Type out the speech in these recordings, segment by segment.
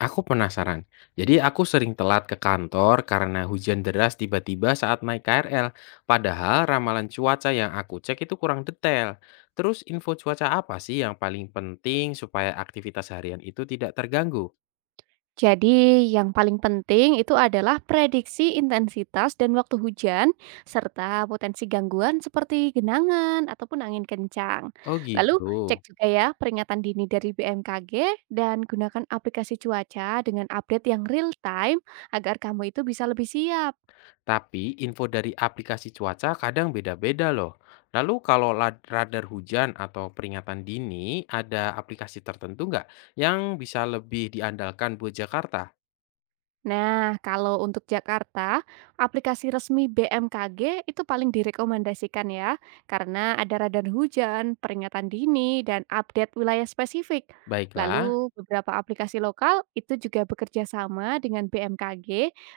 Aku penasaran. Jadi aku sering telat ke kantor karena hujan deras tiba-tiba saat naik KRL. Padahal ramalan cuaca yang aku cek itu kurang detail. Terus info cuaca apa sih yang paling penting supaya aktivitas harian itu tidak terganggu? Jadi, yang paling penting itu adalah prediksi intensitas dan waktu hujan, serta potensi gangguan seperti genangan ataupun angin kencang. Oh Lalu, gitu. cek juga ya peringatan dini dari BMKG dan gunakan aplikasi cuaca dengan update yang real time agar kamu itu bisa lebih siap. Tapi info dari aplikasi cuaca kadang beda-beda loh. Lalu kalau radar hujan atau peringatan dini, ada aplikasi tertentu nggak yang bisa lebih diandalkan buat Jakarta? Nah, kalau untuk Jakarta, aplikasi resmi BMKG itu paling direkomendasikan ya, karena ada radar hujan, peringatan dini, dan update wilayah spesifik. Baiklah. Lalu beberapa aplikasi lokal itu juga bekerja sama dengan BMKG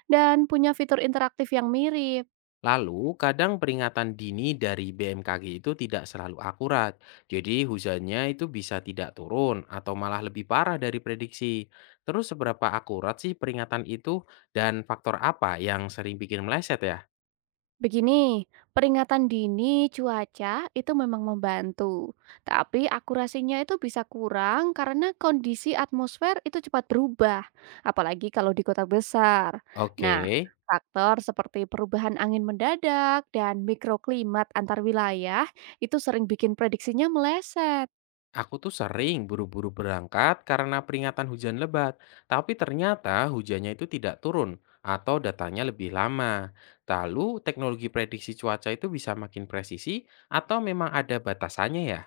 dan punya fitur interaktif yang mirip. Lalu, kadang peringatan dini dari BMKG itu tidak selalu akurat. Jadi, hujannya itu bisa tidak turun atau malah lebih parah dari prediksi. Terus, seberapa akurat sih peringatan itu dan faktor apa yang sering bikin meleset ya? Begini, peringatan dini cuaca itu memang membantu, tapi akurasinya itu bisa kurang karena kondisi atmosfer itu cepat berubah, apalagi kalau di kota besar. Oke, Nah, faktor seperti perubahan angin mendadak dan mikroklimat antar wilayah itu sering bikin prediksinya meleset. aku tuh sering buru-buru berangkat karena peringatan hujan lebat, tapi ternyata hujannya itu tidak turun atau datanya lebih lama. Lalu, teknologi prediksi cuaca itu bisa makin presisi atau memang ada batasannya ya?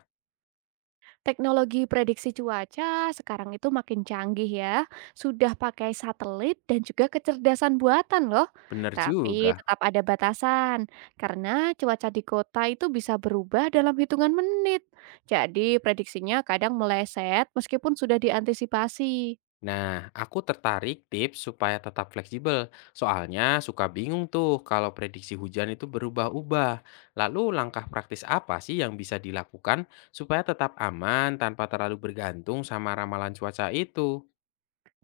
Teknologi prediksi cuaca sekarang itu makin canggih ya. Sudah pakai satelit dan juga kecerdasan buatan loh. Bener Tapi juga. tetap ada batasan karena cuaca di kota itu bisa berubah dalam hitungan menit. Jadi prediksinya kadang meleset meskipun sudah diantisipasi. Nah, aku tertarik tips supaya tetap fleksibel. Soalnya suka bingung tuh kalau prediksi hujan itu berubah-ubah. Lalu langkah praktis apa sih yang bisa dilakukan supaya tetap aman tanpa terlalu bergantung sama ramalan cuaca itu?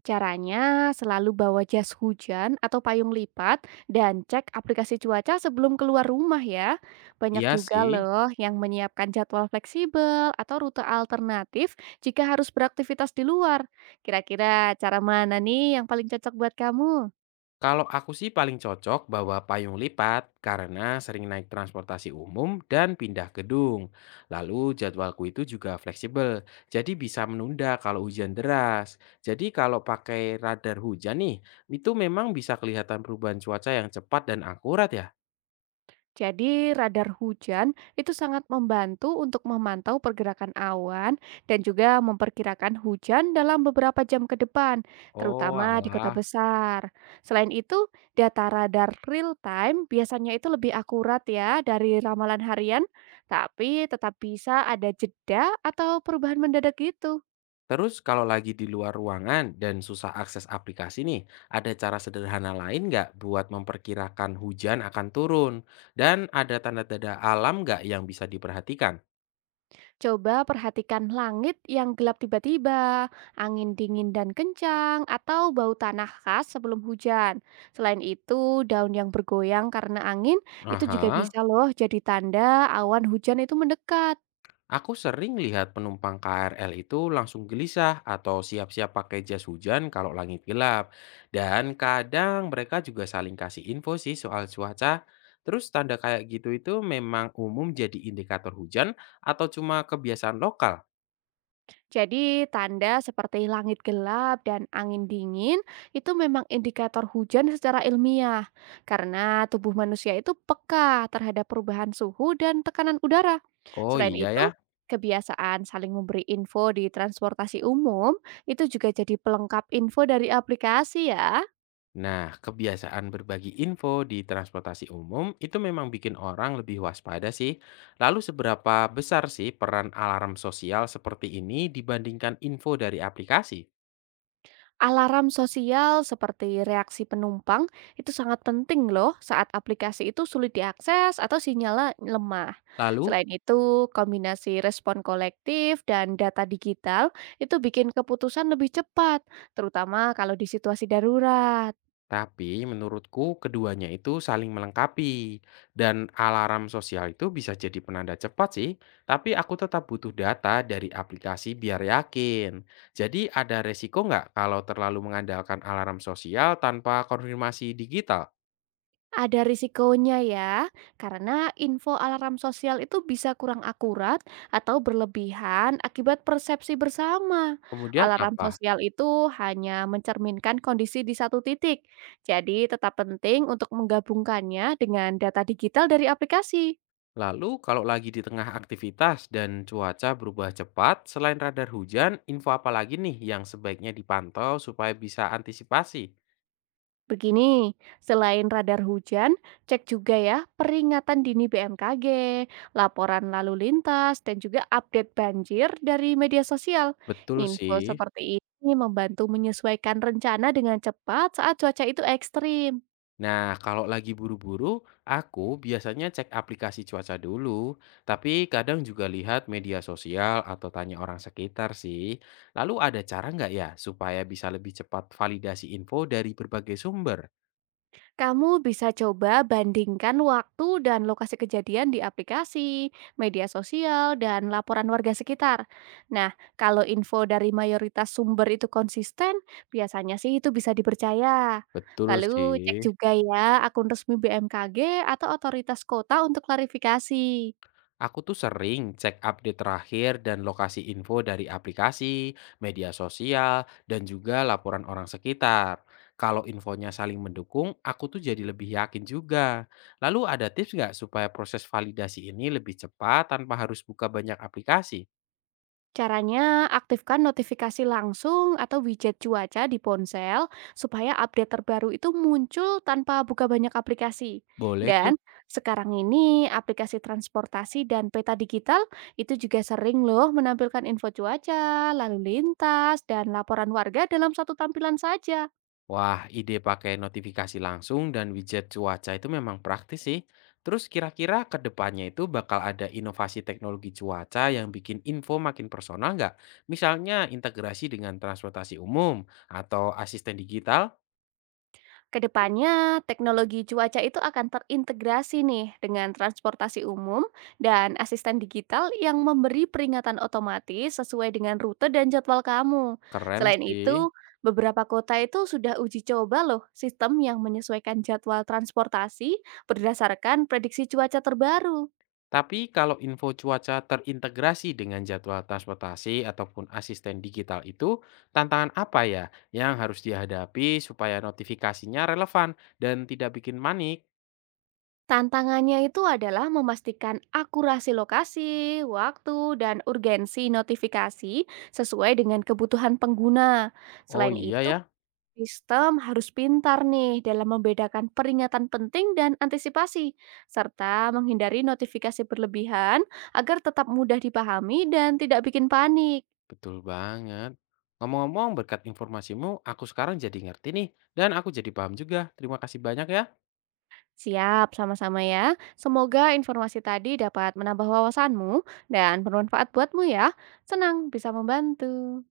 Caranya selalu bawa jas hujan atau payung lipat dan cek aplikasi cuaca sebelum keluar rumah ya. Banyak Iya juga sih. loh yang menyiapkan jadwal fleksibel atau rute alternatif jika harus beraktivitas di luar. Kira-kira cara mana nih yang paling cocok buat kamu? Kalau aku sih paling cocok bawa payung lipat karena sering naik transportasi umum dan pindah gedung. Lalu jadwalku itu juga fleksibel, jadi bisa menunda kalau hujan deras. Jadi kalau pakai radar hujan nih, itu memang bisa kelihatan perubahan cuaca yang cepat dan akurat ya? Jadi radar hujan itu sangat membantu untuk memantau pergerakan awan dan juga memperkirakan hujan dalam beberapa jam ke depan, Oh terutama di kota alah. besar. Selain itu, data radar real time biasanya itu lebih akurat ya dari ramalan harian, tapi tetap bisa ada jeda atau perubahan mendadak gitu. Terus kalau lagi di luar ruangan dan susah akses aplikasi nih, ada cara sederhana lain nggak buat memperkirakan hujan akan turun? Dan ada tanda-tanda alam nggak yang bisa diperhatikan? Coba perhatikan langit yang gelap tiba-tiba, angin dingin dan kencang, atau bau tanah khas sebelum hujan. Selain itu, daun yang bergoyang karena angin itu juga Aha, bisa loh jadi tanda awan hujan itu mendekat. aku sering lihat penumpang KRL itu langsung gelisah atau siap-siap pakai jas hujan kalau langit gelap. Dan kadang mereka juga saling kasih info sih soal cuaca. Terus tanda kayak gitu itu memang umum jadi indikator hujan atau cuma kebiasaan lokal? Jadi, tanda seperti langit gelap dan angin dingin itu memang indikator hujan secara ilmiah, karena tubuh manusia itu peka terhadap perubahan suhu dan tekanan udara. Oh Selain iya itu, ya. kebiasaan saling memberi info di transportasi umum itu juga jadi pelengkap info dari aplikasi, ya. Nah, kebiasaan berbagi info di transportasi umum itu memang bikin orang lebih waspada sih. Lalu seberapa besar sih peran alarm sosial seperti ini dibandingkan info dari aplikasi? Alarm sosial seperti reaksi penumpang itu sangat penting loh saat aplikasi itu sulit diakses atau sinyalnya lemah. Lalu, Selain itu, kombinasi respon kolektif dan data digital itu bikin keputusan lebih cepat, terutama kalau di situasi darurat. tapi menurutku keduanya itu saling melengkapi. Dan alarm sosial itu bisa jadi penanda cepat sih, tapi aku tetap butuh data dari aplikasi biar yakin. Jadi ada resiko nggak kalau terlalu mengandalkan alarm sosial tanpa konfirmasi digital? Ada risikonya ya, karena info alarm sosial itu bisa kurang akurat atau berlebihan akibat persepsi bersama. Kemudian Alarm apa? sosial itu hanya mencerminkan kondisi di satu titik, jadi tetap penting untuk menggabungkannya dengan data digital dari aplikasi. Lalu kalau lagi di tengah aktivitas dan cuaca berubah cepat, selain radar hujan, info apa lagi nih yang sebaiknya dipantau supaya bisa antisipasi? Begini, selain radar hujan, cek juga ya peringatan dini BMKG, laporan lalu lintas, dan juga update banjir dari media sosial. Betul Info sih. seperti ini membantu menyesuaikan rencana dengan cepat saat cuaca itu ekstrim. Nah, kalau lagi buru-buru, aku biasanya cek aplikasi cuaca dulu, tapi kadang juga lihat media sosial atau tanya orang sekitar sih. Lalu ada cara nggak ya supaya bisa lebih cepat validasi info dari berbagai sumber? Kamu bisa coba bandingkan waktu dan lokasi kejadian di aplikasi, media sosial, dan laporan warga sekitar. Nah, kalau info dari mayoritas sumber itu konsisten, biasanya sih itu bisa dipercaya. Betul Lalu cek sih. juga ya akun resmi BMKG atau otoritas kota untuk klarifikasi. Aku tuh sering cek update terakhir dan lokasi info dari aplikasi, media sosial, dan juga laporan orang sekitar. Kalau infonya saling mendukung, aku tuh jadi lebih yakin juga. Lalu ada tips nggak supaya proses validasi ini lebih cepat tanpa harus buka banyak aplikasi? Caranya, aktifkan notifikasi langsung atau widget cuaca di ponsel supaya update terbaru itu muncul tanpa buka banyak aplikasi. Boleh tuh. Dan sekarang ini aplikasi transportasi dan peta digital itu juga sering loh menampilkan info cuaca, lalu lintas, dan laporan warga dalam satu tampilan saja. Wah, ide pakai notifikasi langsung dan widget cuaca itu memang praktis sih. Terus kira-kira ke depannya itu bakal ada inovasi teknologi cuaca yang bikin info makin personal nggak? Misalnya integrasi dengan transportasi umum atau asisten digital? Kedepannya, teknologi cuaca itu akan terintegrasi nih dengan transportasi umum dan asisten digital yang memberi peringatan otomatis sesuai dengan rute dan jadwal kamu. Keren Selain sih. itu, beberapa kota itu sudah uji coba loh sistem yang menyesuaikan jadwal transportasi berdasarkan prediksi cuaca terbaru. Tapi kalau info cuaca terintegrasi dengan jadwal transportasi ataupun asisten digital itu, tantangan apa ya yang harus dihadapi supaya notifikasinya relevan dan tidak bikin manik? Tantangannya itu adalah memastikan akurasi lokasi, waktu, dan urgensi notifikasi sesuai dengan kebutuhan pengguna. Oh Selain iya itu, ya. sistem harus pintar nih dalam membedakan peringatan penting dan antisipasi, serta menghindari notifikasi berlebihan agar tetap mudah dipahami dan tidak bikin panik. Betul banget. Ngomong-ngomong berkat informasimu, aku sekarang jadi ngerti nih. Dan aku jadi paham juga. Terima kasih banyak ya. Siap, sama-sama ya. Semoga informasi tadi dapat menambah wawasanmu dan bermanfaat buatmu ya. Senang bisa membantu.